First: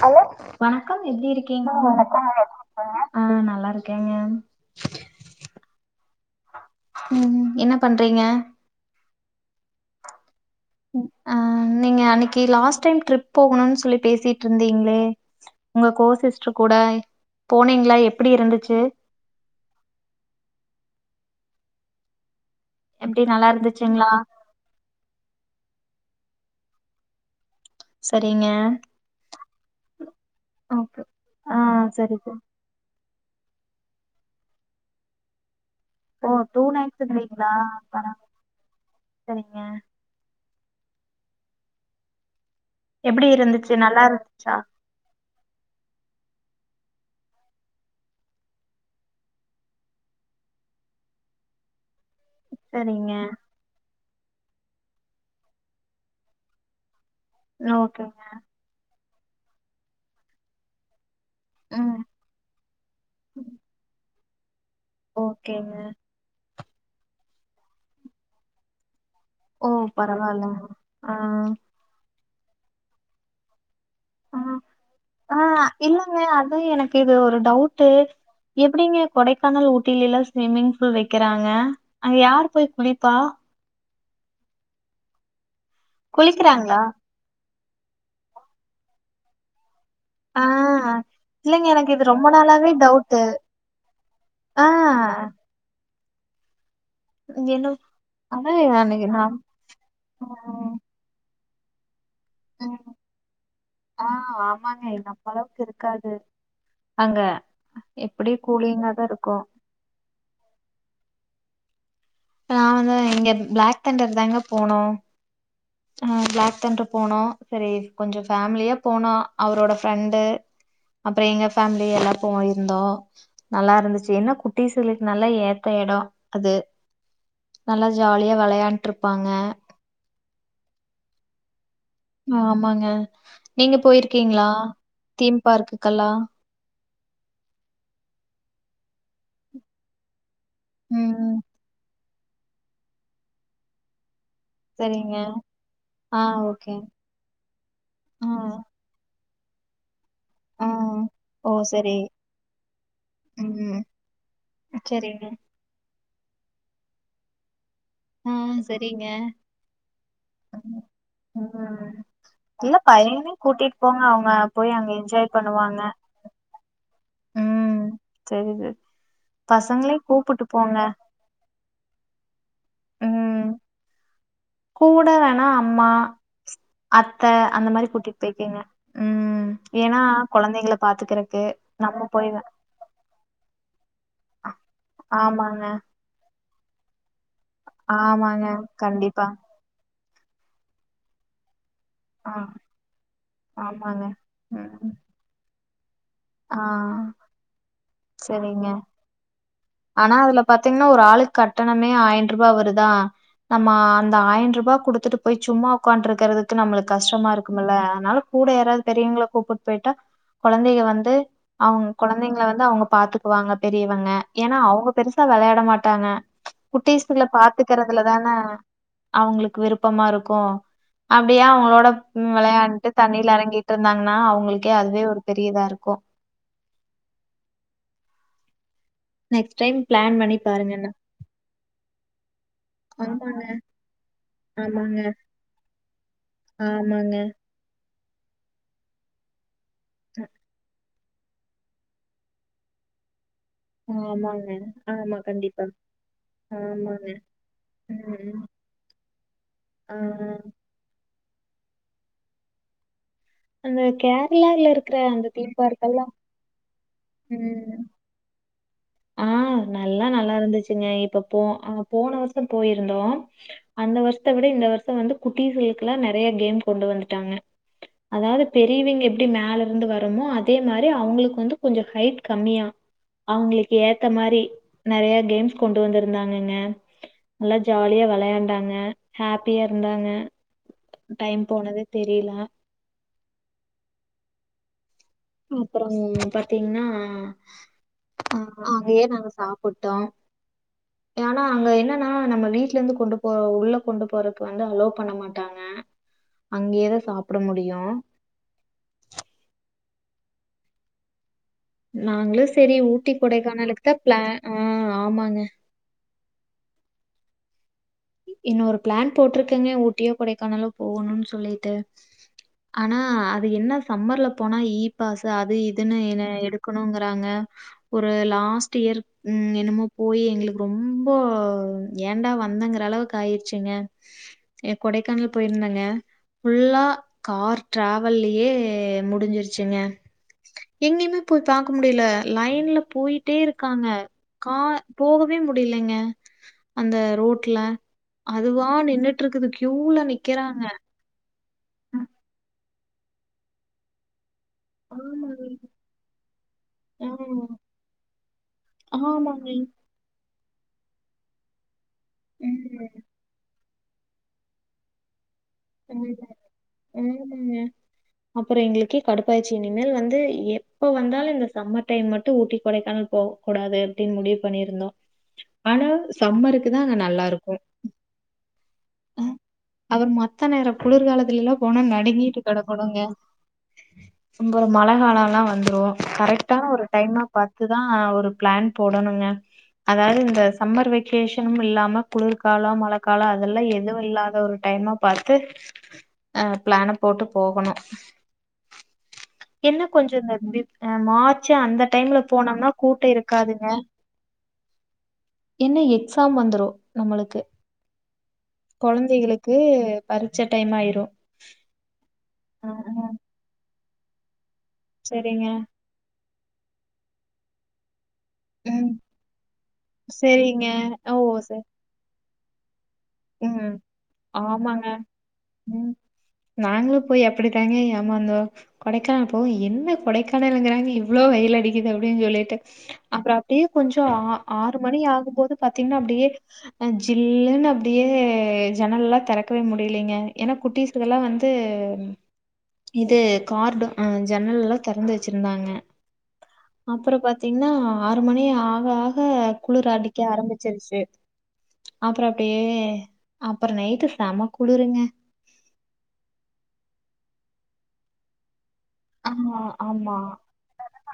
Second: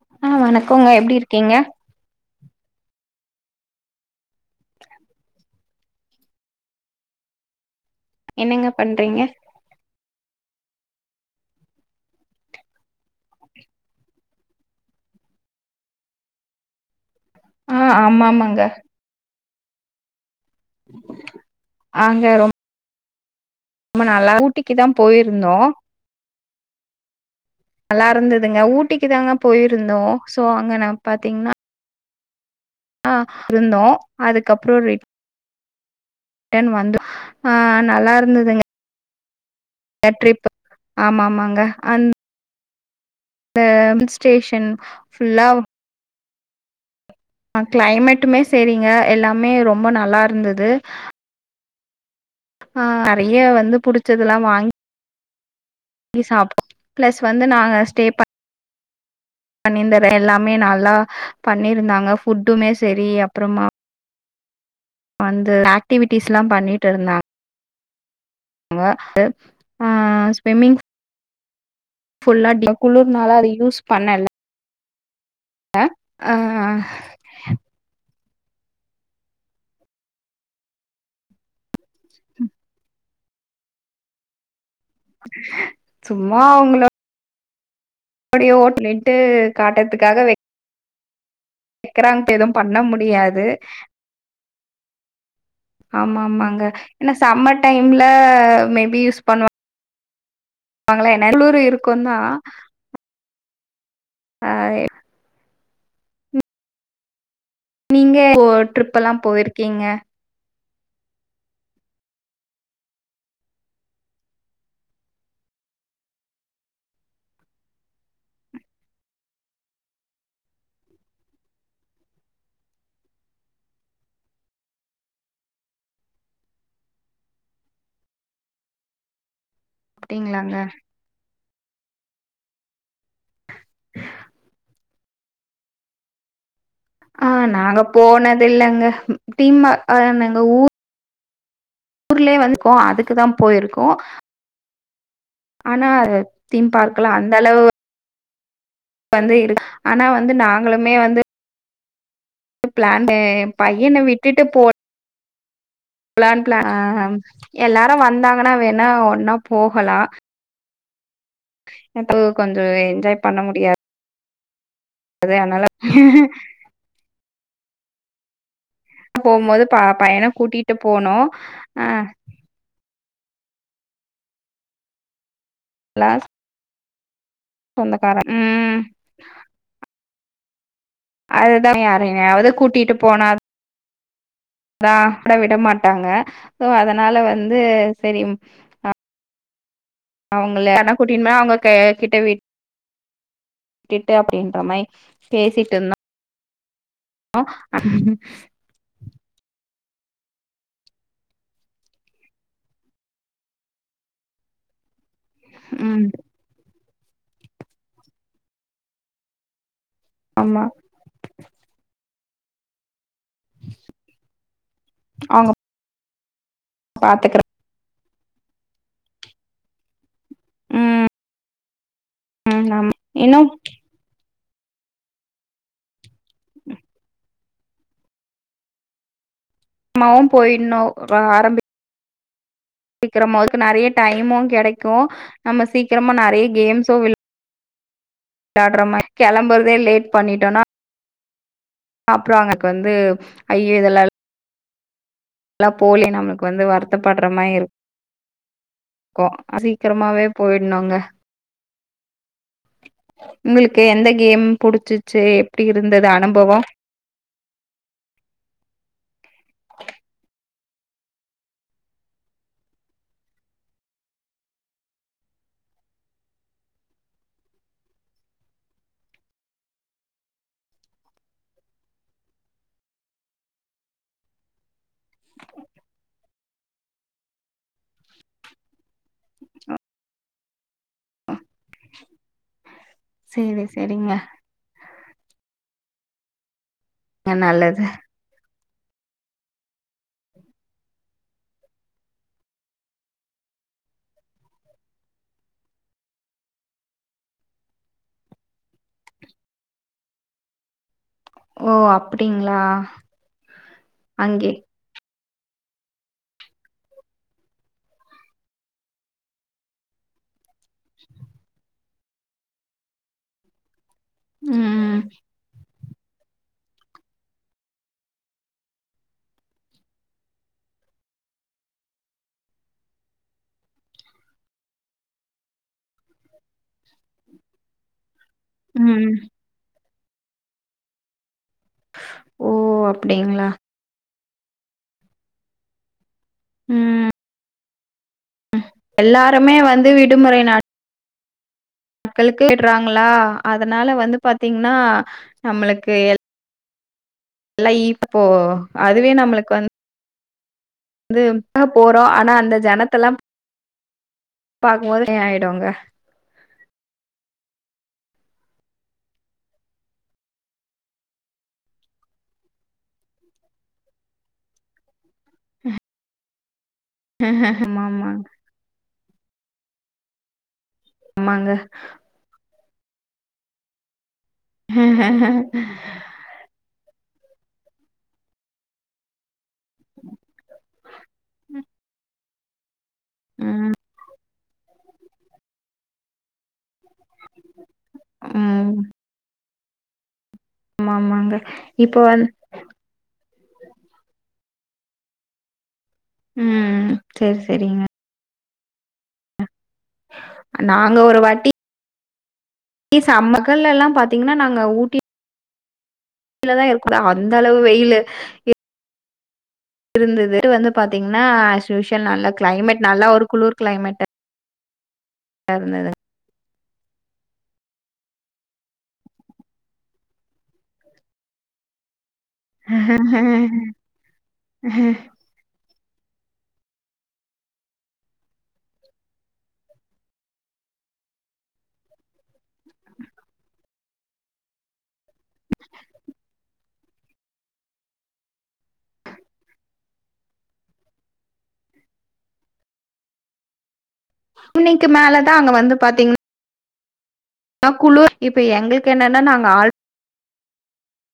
Hello வணக்கம் எப்டி இருக்கீங்க ஆ நல்லா இருக்கேங்க ம் ம் என்னப் என்னங்க பண்றீங்க அ நீங்க அன்னைக்கி லாஸ்ட் டைம் ட்ரிப் போகணுனு சொல்லி பேசிட் இருந்தீங்ளே உங்க கோசிஸ்டர் கூட ஆ போனீங்ளா ஆமா எப்டி ஆமாங்க இருந்துச்சு அங்க ரொம் எப்டி நல்லா இருந்துச் ஆமா நல்லா ஊட்டிக்குதா போயிருந்தோ நல்லா சரிங்க இருந்துதுங்க ஊட்டிக்கு தாங்க போயிருந்தோ ஸோ அங்க நா ஓகே பாத்திங்னா ஆ சரி சரி ஆ இருந்தோ அதுக்கப்ரோ ரெட் ஓ டூ டன் வந்து நைட்ஸ் இருந்தீங்களா ஆ நல்லா பரவால இருந்துதுங்க சரிங்க அ ட்ரிப் ஆமா ஆமாங்க அந் எப்டி இருந் ந்த ஹில் ஸ்டேஷன் ஃபுல்லா அ கிளைமேட்டுமே சரிங்க எல்லாமே ரொம்ப நல்லா இருந்தது ஆ சரிங்க நெறைய வந்து புடிசத்லா வாங் ங்கி சாப்ட் பிளஸ் வந்து நாங்க ஸ்டே ஓகேங்க ப பண்ணிந்தர எல்லாமே நல்லா ம் பண்ணியிருந்தாங்க ஃபுட்டுமே சரி அப்றமா வந்து ஓகேங்க ஆக்டிவிட்டிஸ் லா பண்ணிட்டு இருந்தாங் ங்க அப் ஓ பரவாலங்க ஆ ஃபுல்லா டிங் குளுர்னால அத யூஸ் பண்ணல ஆ ஆ இல்லங்க ஆ அதா எனகு இது ஒரு டவுட்டு எப்டிங்க கொடைக்கானல் ஊட்டில லா ஸ்விம்மிங் ஃபூல் வக்கிறாங்க அங்க யார் போயி குளிப்பா சும்மா குளிக்கிறாங்களா உங்ள அப்டியே ஓ லிட்டு காட்றத்காக அ இல்லைங்க எனக்கு இது ரொம்ப எதுவு நாளாவே பண்ண டவுடு முடியாது அ ஆமா ஆமாங்க இன்ன சம்மர் என்ன டைம்ல மேபி யூஸ் பண்ணுவா அ ஆ வாங்கலா என்ன குளுர் இருக்குந்தா அ ஆ அ ஆமாங்க நம்ம அளவுக்கு இருக்காது அங்க எப்டி கூலிங்கதா இருக்கு கீங்க நா வந்து இங்க ப்ளாக் தண்டர் தாங்க போனோ ஆ பிளாக் தண்டர் போனோ செரி கொஞ்சோ ஃபேமிலியா போனா அவரோட ஃப்ரெண்டு அப்றோ எங்க ஃபேமிலி எல்லா போயிருந்தோ நல்லா இருந்துச்சு என்னா குட்டிசிகளுக்கு நல்லா ஏத்த எடொ அது நல்லா ஜாலியா வெளாண்டு இருபாங்க அப்டிங்ளாங்க ஆமாங்க நீங்க போயிருக்கீங்ளா தீம் பார்க்குகெல்லா ஆ நாங்க போனது இல்லங்க ம் தீம்ம நாங்க ஊர் ம் ஊர்லேயே [unintelligible] அதுக்குதா போயிருக்கோ செரிங்க ஆனா தீம் பார்க்கெல்லா அந்த அளவு ஆ வந்து இரு ஆனா வந்து ஆ நாங்களுமே வந்து ஓ செரி ப்ளானு பையன விட்டுட்டு போ செரிங்க பிளான் பிள எல்லாரு ஆ வந்தாங்கன்னா வேணா சரிங்க ஒன்னா போகலா ம் கொஞ்சோ இல்ல என்ஜாய் பையனே பண்ண கூட்டிட்டு முடியாது போன அவுங்க போயி அங்க எ [unintelligible] ம் சரிது போம் போது ப பையன கூட்டிட்டு போனு ஆ ம் கூட வேணா அம்மா எல்லா அத்த அந்த மாரி சொந்தக்கார கூட்டிட்டு போய்கீங்க ம் ம் ஏன்னா கொழந்தைங்கள பாத்து அதுதா யாரையாவது கூட்டிட்டு போனா ஆ ட ஆட விடமாட்டாங்க சோ அதனால வந்து சரி ஆமாங்க கண்டிப்பா அவுங்கள [unintelligible] போயு அவுங்க க கிட்ட ஆ விட் ஆமாங்க விட்டுட்டு அப்டின்ற மாரி ம் பேசிட்டு இருந் ஆ சரிங்க ஆனா அதுல பாத்தீங்கன்னா ஒரு ஆளுக்கு கட்டணமே ஆயிட் ரூபா வருதா நம்ம அந்த ஆயிட் ரூபா குடுத்துட்டு போய் சும்மா ம் உக்கான்ட்டு இருக்குறதுக் கு நம்மளுக்கு கஷ்டமா இருக்குமல அதனால கூட யாராவது பெரியவங்கள கூப்புட்டு போயிட்டா ஆமா கொழந்தைக வந் அவுங்க கொழந்தைங்கல வந்து அவுங்க பாத்து வாங்க பெரியவங்க ஏன்னா அவங்க பெருசா அவங்க வெளையாட மாட்டாங்க குட்டீஸ்கள பாத்துக்கற பாத்து த்துக்கிறதுல தான அவங்களுக்கு விருப்பமா இருக்கு அப்டியே அவங்களோட ம் வெளாண்டுட்டு ஆமா தண்ணில இன்னு எறங்கிட்டு இருந்தாங்கன்னா அவங்களுக்கே அதுவே ஒரு பெரிய இதா இருக்கு நெக்ஸ்ட் டைம் மாவு பிளான் பண்ணி போயிட்ணு பாருங்க [unintelligible] நெறைய டைமு கெடைக்கு ஆமாங்க நம்ம சீக்கிரமா நெறைய கேம்சு விளா ஆமாங்க விளாட்றமா கெளம்பறதே லேட் பண்ணிட்டோனா அப்றோ [unintelligible] வந்து ஆமாங்க ஆமா கண்டிப்பா எல்லா போலி நம்மளுக்கு வந்து வருத்தப்பட்ற மாரி இருக் ம் ம் கோ அ ஆ சீக்ரமாவே போயிட்னுங்க அந்த உங்ளுக்கு எந்த கேம் கேரளால இருக்கிற புடிச்சிச்சி அந்த தீம் எப்டி பார்க்கெல்லா இருந்தது அனும்பவோ ம் ஆ நல்லா நல்லா இருந்துச்சுங்க இப்ப போ அ போன வருசோ போயிருந்தோ அந்த வர்ஷ்த்த விட இந்த வர்சோ வந்து குட்டீச்களுக்குல்லா நறய கேம் கொண்டு வந்துட்டாங்க அதாவ்து பெரிவிய்ங்க எப்டி மேல இருந்து வரமோ அதே மாரி அவுங்களுக்கு வந்து கொஞ்சொ ஹைட் கம்மியா அவுங்ளுக்கு ஏத்த மாரி நெறைய கேம்ஸ் கொண்டு வந்திருந்தாங்கங்க நல்லா ஜாலியா வெளையாண்டாங்க ஹாப்பியா இருந்தாங்க டைம் போனதே தெரில சேரி செரிங்க அப்புறோ பாத்தீங்ன்னா நல்லது ஆ அங்கயே நாங்க சாப்புட்டோ ஏனா அங்க என்னென்னா நம்ம வீட்லெந்து கொண்டு போ உள்ள கொண்டு போறக்கு வந்து அலோ பண்ண மாட்டாங்க அங்கேதா சாப்புட முடியு ஓ நாங்களு அப்டிங்களா செரி ஊட்டி கொடைக்கானலுக்கு தா ப்ளா அங்கே ஆ ஆமாங்க இன்னோரு ப்ளான் போட்ருக்கங்க ஊட்டியோ கொடைக்கானலோ போகணுன் சொல்லிட்டு ஆனா அது என்ன சம்மர்ல போனா ஈ ம் பாஸு அது இ துனு இன்னு எடுக்கணுங்குறாங்க ஒரு லாஸ்ட் இயர் ம் என்னமோ போய் எங்களுக்கு ரொம்போ ஏண்டா வந்தங்க ற அளவுக்கு ஆயிர்ச்சுங்க எ கொடைக்கானல் போயிருந்தங்க ஃபுல்லா கார் ட்ராவெல்லியே எ ம் முடிஞ்சிருச்சுங்க எங்கியுமே போய் பாக்க முடியல ஓ லைன்ல போயிட்டே அப்டிங்களா இருக்காங்க கா போகவே முடிலைங்க ம் அந்த ரோட்ல அதுவா நின்னுட்டுருக்குது எல்லாருமே வந்து க்யூல நிக்கிறாங்க க்களுக்கு கேட்டுறாங்களா அதனால வந்து பாத்தீங்கன்னா ஆமாங்க. நம்மளுக்கு எல் ஆ, லை இப்போ அதுவே ஆமாங்க. நம்பளுக்கு வந் து போறோ ஆனா அந்த ம். ஜனத்தல்லா பாக்குமோது ஹ ஆயிடுங்க [unintelligible] ஆமாங்க அப்புறோ எங்களுக்கு கடுப்பாய்ர்ச்சு இனிமேல் வந்து எப்ப வந்தாலு இந்த சம்மர் டைம் மட்டு ஊட்டி கொடைக்கானல் போக கூடாது அப்டின் முடிவு பண்ணிருந்தோ ஆனா சம்மருக்கு தா அங்க நல்லா இருக்கு மாமாங் அபர் மத்த நேர குளிர்காலத்துல் ஆமாங்க எல்லா போனா நடுங்கிட்டு கெடக்கனுங்க அம்பறம் ஒரு மழ காலம்லா வந்துரு கரெக்டான ஒரு டைமா பாத்துதா ஒரு ப்ளான் போடணுங்க அதாவ்து இந்த சம்மர் வெக்கேஷனும் இல்லாம குளிர்காலோ மழக்காலோ அதெல்லா ம் எது எதுவு இல்லாத ஒரு டைமா பாத்து ஆ ப்ளான போட்டு போகணு ம் இன்னு கொஞ்சோ நெறய பேர் அ ஆமாமாங்க மார்ச்சு அந்த இப்போ டைம்ல வந் போனோம்னா கூட்டோ இருக்காதுங்க ஏன்னா எக்ஸாம் வந்துரு ம் செரி நம்மளுக்கு செரிங்க கொழந்தைகளுக்கு பரிச்ச டைம் ஆயிரு ஆ ஏ ஆ சம்மகல்லெல்லா பாத்தீங்கன்னா நாங்க ஊட்டி செரிங்க யில்லதா இருக்குதா அந்த அளவு வெயிலு ம் இருந்தது [inaudible] செரிங்க வந்து ஓ பாத்தீங்ன்னா சரி ஆஸ்யூஷல் நல்ல கிளைமேட் நல்லா ஒரு குளுர் ம் கிளைமேட்டா ஆமாங்க இருந்தது ம் நாங்களு போய் அப்டித்தாங்க ஏமாந்தோ கொடைக்கானல் போயி என்ன கொடைக்கானலங்கிறாங்க இவ்ளோ வெயில் அடிக்குது அப்டின் சொல்லி ட்டு அப்றோ அப்டியே கொஞ்சோ ஆ ஆறு மணி ஆகும்போது பாத்தீங்ன்னா அப்டியே அ ஜில்லுன்னு அப்டியே ஜன்னல்லா தெறக்கவே முடியலைங்க ஏனா குட்டீஸ்கள்ல வந்து இது கார்டோ ஆ ஜன்னல்லா தெறந்து வெச்சிருந்தாங்க அப்றோ பாத்தீங்ன்னா ஆறு மணி ஆக ஆக குளிர் அடிக்க ஆரம்பிச்சிருச்சு அப்றோ அப்டியே அப்றோ நைட்டு செம இன்னைக்கு குளிருங்க மேல தா அங்க வந்து பாத்தீங் னா குளுர் இப்ப எங்களுக்கு என்னன்னா ஆ நாங்க ஆல் ஆமா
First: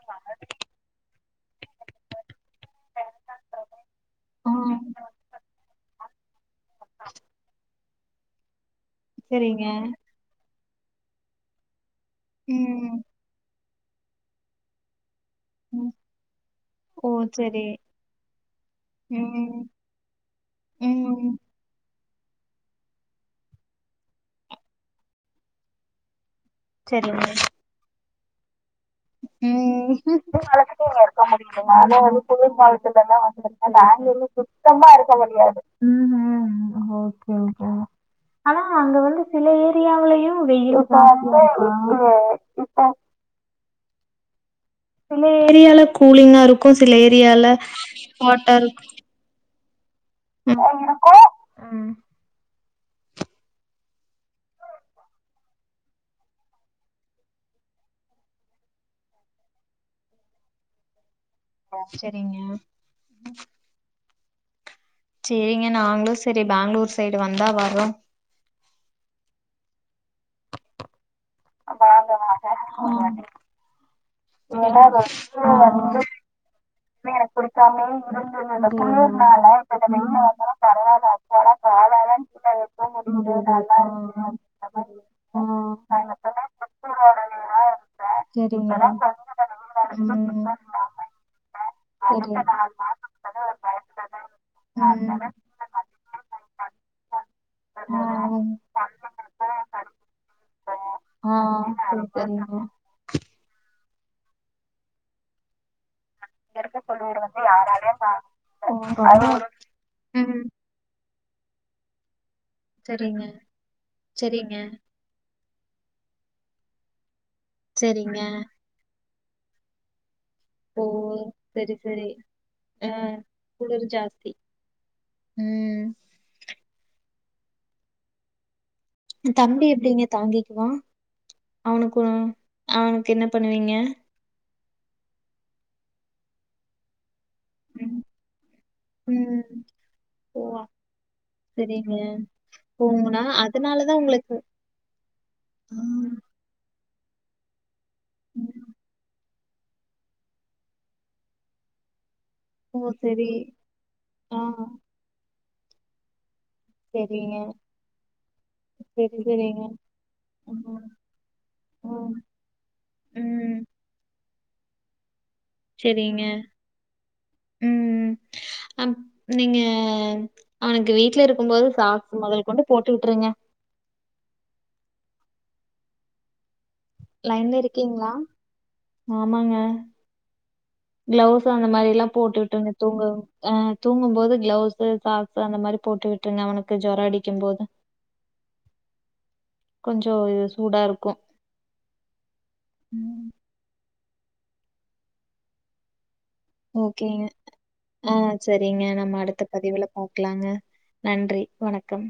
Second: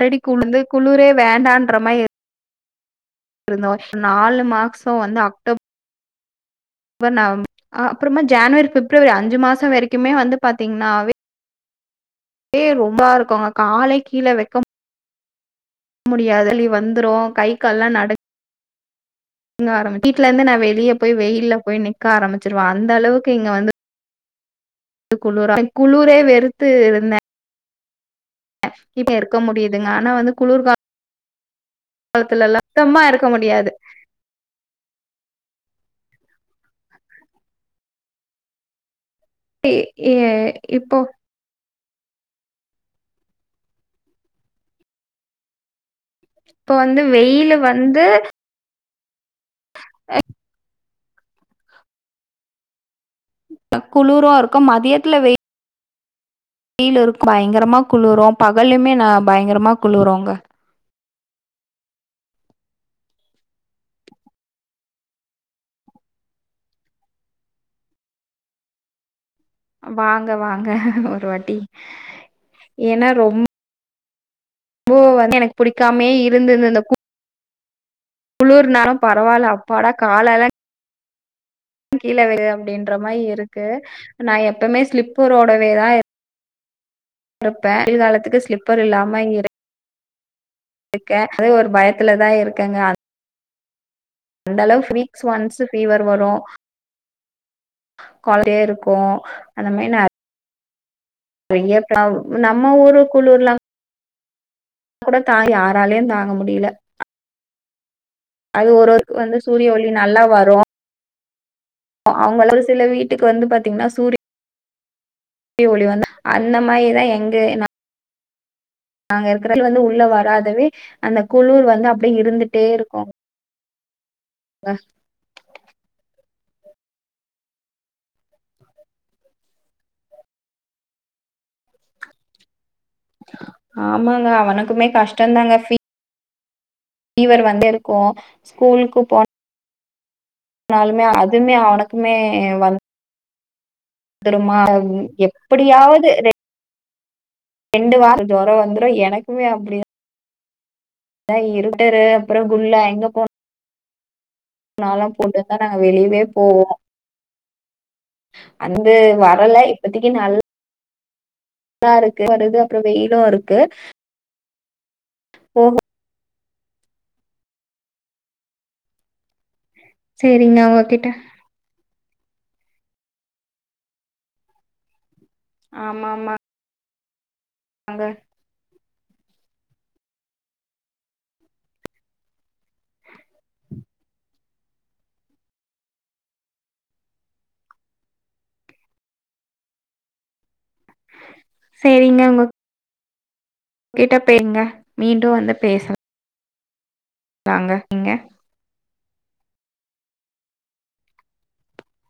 ரெடி குளுந்து குளுரே வேண்டான்ற மாரி இருந்தோ நாலு ஆ மாக்சோ வந்து அக்டோ பர் நவம் [inaudible] அ அப்றமா ஜேன்வரி பிப்ரவரி அஞ்சு சரிங்க மாசோ வரைக்குமே வந்து பாத்தீங்ன்னா வே ம் ரொம்ப [inaudible] இருக்குங்க காலே கீழ வெக்க ம் முடியாது வலி ஓ வந்துரு கை சரி கால்லா நடு ம் இங்க ஆரம்பி [inaudible] வீட்ல இருந்துதே நா வெளிய போய் ம் வெயில்ல போய் நிக் க ஆரம்பிச்சிருவா அந்த அளவுக்கு இங்க வந்து [inaudible] குளுர [inaudible] குளுரே வெறு த்து இருந்தே சரிங்க இப்ப இருக்க முடியுதுங்க ஆனா வந்து குளிர் [unintelligible] இருக்க முடியிமா அதே வந்து குளிர் காலத்துலல்லா சுத்தமா காலத்துல எல்லா இருக்க வந்து முடியாது இருந்தா [unintelligible] ம் ம் ஓகே ஓகேங்க ஆனா அங்க வந்து சில இ ஏரியாவுலையு வெயில் இப்போ [unintelligible] சில ஏரியால கூலிங்கா இருக்கு இப்போ சில வந்து ஏரியால வெயிலு ஹாட்டா அ என்னக்கா குளுரு இருக்கு மதியத்தில வெ யில் இருக்கு பயங்கரமா குளுரு பகல்லையுமே நா பயங்கரமா குளுரு அங்க ஓ செரிங்க சேரிங்க நாங்களு செரி பேங்ளூர் சைடு வந்தா வர்றோ வாங்க வாங்க ஒருவாட் ம் [unintelligible] வந்து எனக்கு சரிங்க புடிக்காமே இருந்தது இந்த [unintelligible] எனக்கு புடிக்காமே இருந்தது இந்த குளிர்னாலு பரவால்ல குளிர்னால இப்ப இந்த அப்பாடா வெயிலு காலெல்லா வந்தது பரவால்ல அப்பாடா காலாலா கீழ விடு வைக்க அப்டின்ற மாரி முடியுது இருக்கு நல்லா நா எப்வுமே இருக்கு ஸ்லிப்பரோடவே தா இருப்பே குளிர் காலத்துக்கு ஸ்லிப்பர் அப்படின்ற மாரி இல்லாம இங்க இரு [inaudible] க்கே அதே ஒரு பய [inaudible] அந்த அளவுக்கு ஃப்ரீக்ஸ் அதனால ஒன்ஸ் ஃபீவர் வரு [unintelligible] இருக்கு வீட்ல கண்டிப்பா அந்த ட்ரை மாரி நெ பண்ணி ஆ பள்ளிகளுக்கும் படிக்கிறேன். ஆ றையா அதுவே நான் சரி ரொம்ப [inaudible] சரிங்க நம்ம ஊரு குளுர்லா கூடத் [inaudible] யாராலயு தாங்க முடிய்ல சொல்லி [unintelligible] யாராலயும் தா அது ஒருவருக்கு வந்து சூரிய ஒளி நல்லா வரு அவங்கள சில வீட்டுக்கு வந்து பாத்தீங்கன்னா சூரிய செரிங்க ஒளி வந்தா அந்த மாரிதா எங்க நா செரிங்க நாங்க இருக்குற ஒளி வந்து உள்ள வராது வே ஓ அந்த குளுர் சரி வந்து சரி அப்டியே இருந்துட்டே ஆ இருக்கு குளிர் ஜாஸ்தி வ ம் தம்பி எப்டிங்க தாங்கிக்குவா அவனுக்கு அவனுக்கு என்ன பண்ணுவீங்க ஆமாங்க அவனுக்குமே கஷ் டந்தாங்க ஃபீ ஃபீவர் ம் வந்திருக்கு ஸ்கூலுக்கு போ ம் ஓ னாலுமே அதுமே சரிங்க அவனுக்குமே போங்கனா அதனாலதான் உங்களுக்கு வந்துருமா எப் ஆ டியாவது ரெண்டு வாரோ ஜொரோ ம். வந்துரு எனக்குமே அப்டிதா ஏ இருட்டரு அப்புறம் குல்லா ஓ செரி ஆ அதெல்லா போட்டுதா நாங்க வெளியவே போவோ செரிங்க அந்து வரல இப்பதிக்கு நல்ல ம் குளுரா ம் இருக்கு அடுத்து அப்பறோ வெயிலு இருக்கு ம் போகும் செரிங்க ம் அப் நீங்க ஆ சரிங்க அவனுக்கு உங்ககிட்ட வீட்ல இருக்கும்போது சாக்ஸ் மொதல் கொண்டு போட்டு விட்டுருங்க ஆமா ஆமா லைன்ல இருக்கீங்களா ஆமாங்க கிளவுஸ் அந்த மாரில்லா போட்டு விட்டுருங்க தூங்க ஆ தூங்கும் போது கிளவுஸ்சு சாக் ஸ் அந்த மாரி போட்டுவிட்டுருங்க அவனுக்கு ஜொரோ அடிக்கும் போது கொஞ்சோ இது சூடா இருக்கு ம் கிட்ட பேங்க மீண்டு வந்து பேசலா ஓகேங்க ஆ சரிங்க நம்ம அடுத்த பதிவுல பாக்கலாங்க நன்றி வணக்கம்